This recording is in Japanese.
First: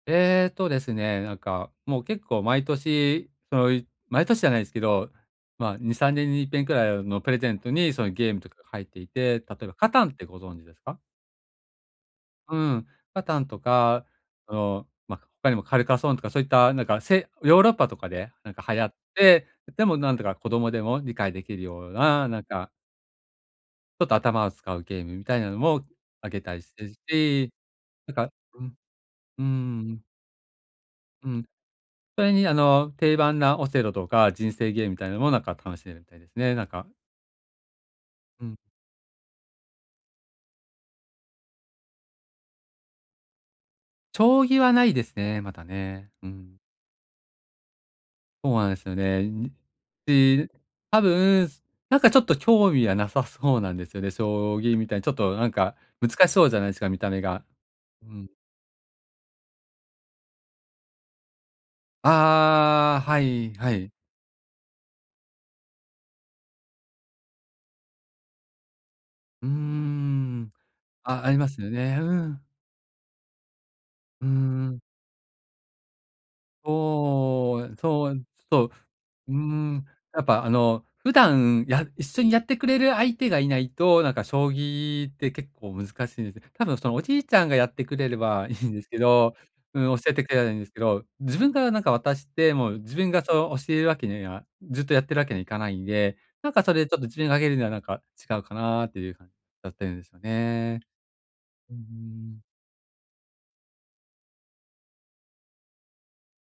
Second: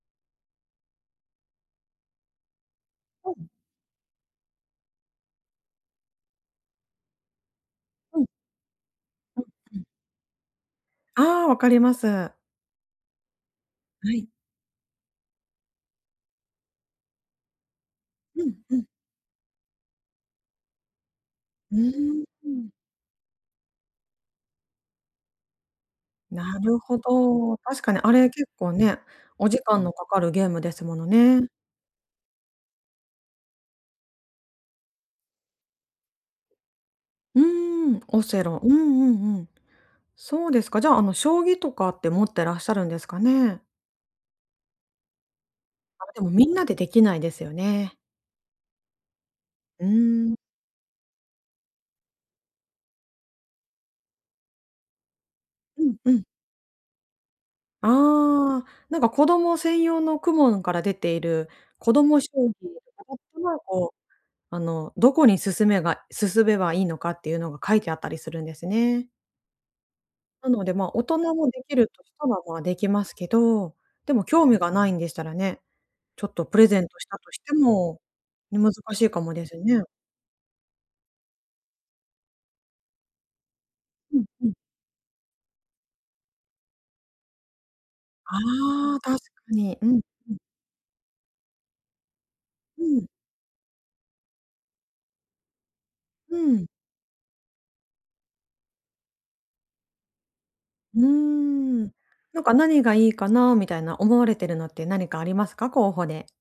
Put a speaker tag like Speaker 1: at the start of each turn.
Speaker 1: えっとですね、なんかもう結構毎年、
Speaker 2: おん。
Speaker 1: その、い毎年じゃないですけど、ま、2、3年にいっぺんくらい、あの、プレゼントにその
Speaker 2: うん。
Speaker 1: ゲームとか入っていて、
Speaker 2: うん
Speaker 1: 例えば、
Speaker 2: うん。
Speaker 1: カタンってご存知ですか？
Speaker 2: ああ、分かります。
Speaker 1: うん、カタンとか、
Speaker 2: はい。
Speaker 1: その、ま、他にもカルカソンとかそういったなんか、せヨーロッパとかで
Speaker 2: う
Speaker 1: な
Speaker 2: ん、
Speaker 1: んか
Speaker 2: う
Speaker 1: 流
Speaker 2: ん。
Speaker 1: 行って、でもなんとか子供でも理解できる
Speaker 2: うー
Speaker 1: よう
Speaker 2: ん、
Speaker 1: な、なん
Speaker 2: うん。
Speaker 1: かちょっと頭を使うゲームみたいなのもあげた
Speaker 2: な
Speaker 1: りし
Speaker 2: る
Speaker 1: てる
Speaker 2: ほ
Speaker 1: し、
Speaker 2: ど。確かにあ
Speaker 1: なん
Speaker 2: れ、
Speaker 1: か
Speaker 2: 結
Speaker 1: う
Speaker 2: 構
Speaker 1: ん。
Speaker 2: ね、
Speaker 1: うんう
Speaker 2: お時間
Speaker 1: ん
Speaker 2: の
Speaker 1: うん。
Speaker 2: 掛かるゲームですもの
Speaker 1: う
Speaker 2: ね。
Speaker 1: ん。それに、あの、定番なオセロとか、人生ゲームみたいのもなんか楽しめるみたいでね、なんか。
Speaker 2: うーん、オセ
Speaker 1: うん。
Speaker 2: ロ。うんうんうん。そうですか、じゃあ、あの、将棋とかって持ってらっしゃるんですかね？
Speaker 1: 将棋はないですね、まだ
Speaker 2: あ、
Speaker 1: ね。
Speaker 2: で
Speaker 1: う
Speaker 2: も、みん
Speaker 1: ん。
Speaker 2: なでできないですよね。
Speaker 1: ほあですよね。んん、っ
Speaker 2: うーん。
Speaker 1: て、ぬ多分、すなんかちょっと興味はなさそうなんですよね。将棋みたいにちょっとなんか、
Speaker 2: うんうん。
Speaker 1: 難しそうじゃないすか、見た目が。うん。
Speaker 2: ああ、なんか子供専用の公文から出ている子ども将棋
Speaker 1: ああ、はい、はい。
Speaker 2: こう、あのどこに進めが進めばいいのかっていうのが書いてあったりするんですね。
Speaker 1: うー
Speaker 2: な
Speaker 1: ん。
Speaker 2: ので、ま、大
Speaker 1: あ、あ
Speaker 2: 人
Speaker 1: りま
Speaker 2: も
Speaker 1: す
Speaker 2: で
Speaker 1: よ
Speaker 2: きる
Speaker 1: ね。
Speaker 2: とし
Speaker 1: う
Speaker 2: たら、
Speaker 1: ん。
Speaker 2: ま、できますけど。でも
Speaker 1: うん
Speaker 2: 興味が
Speaker 1: うん。
Speaker 2: ないんでしたらね、ちょっとプレゼントしたとして
Speaker 1: おお、え、
Speaker 2: も、
Speaker 1: そう、えん、
Speaker 2: ね、
Speaker 1: そう、
Speaker 2: 難しいか
Speaker 1: うー
Speaker 2: もですね。
Speaker 1: ん。やっぱあの、普段や一緒にやってくれる相手がいないと、なん
Speaker 2: う
Speaker 1: か
Speaker 2: んう
Speaker 1: 将
Speaker 2: ん。
Speaker 1: 棋って結構難しいんです。多分その、おじいちゃんがやってくれれ
Speaker 2: あ
Speaker 1: ばいいんですけ
Speaker 2: あ、確か
Speaker 1: ど
Speaker 2: に。
Speaker 1: う
Speaker 2: うん
Speaker 1: ん、教えてく
Speaker 2: う
Speaker 1: れ
Speaker 2: ん。
Speaker 1: ればいいんですけど、自分がなんか渡して、もう
Speaker 2: う
Speaker 1: 自
Speaker 2: ん。
Speaker 1: 分がその教えるわけには、ずっとやってるわけにはいかないんで、
Speaker 2: う
Speaker 1: なんか、
Speaker 2: ん。
Speaker 1: それでちょっと自分があげるには、なんか違うかな？っていう感だったんすよね。
Speaker 2: うー
Speaker 1: ううー
Speaker 2: ん。なん
Speaker 1: ん。
Speaker 2: か、何がいいかな？みたいな、思われてるのって何かありますか？候補で。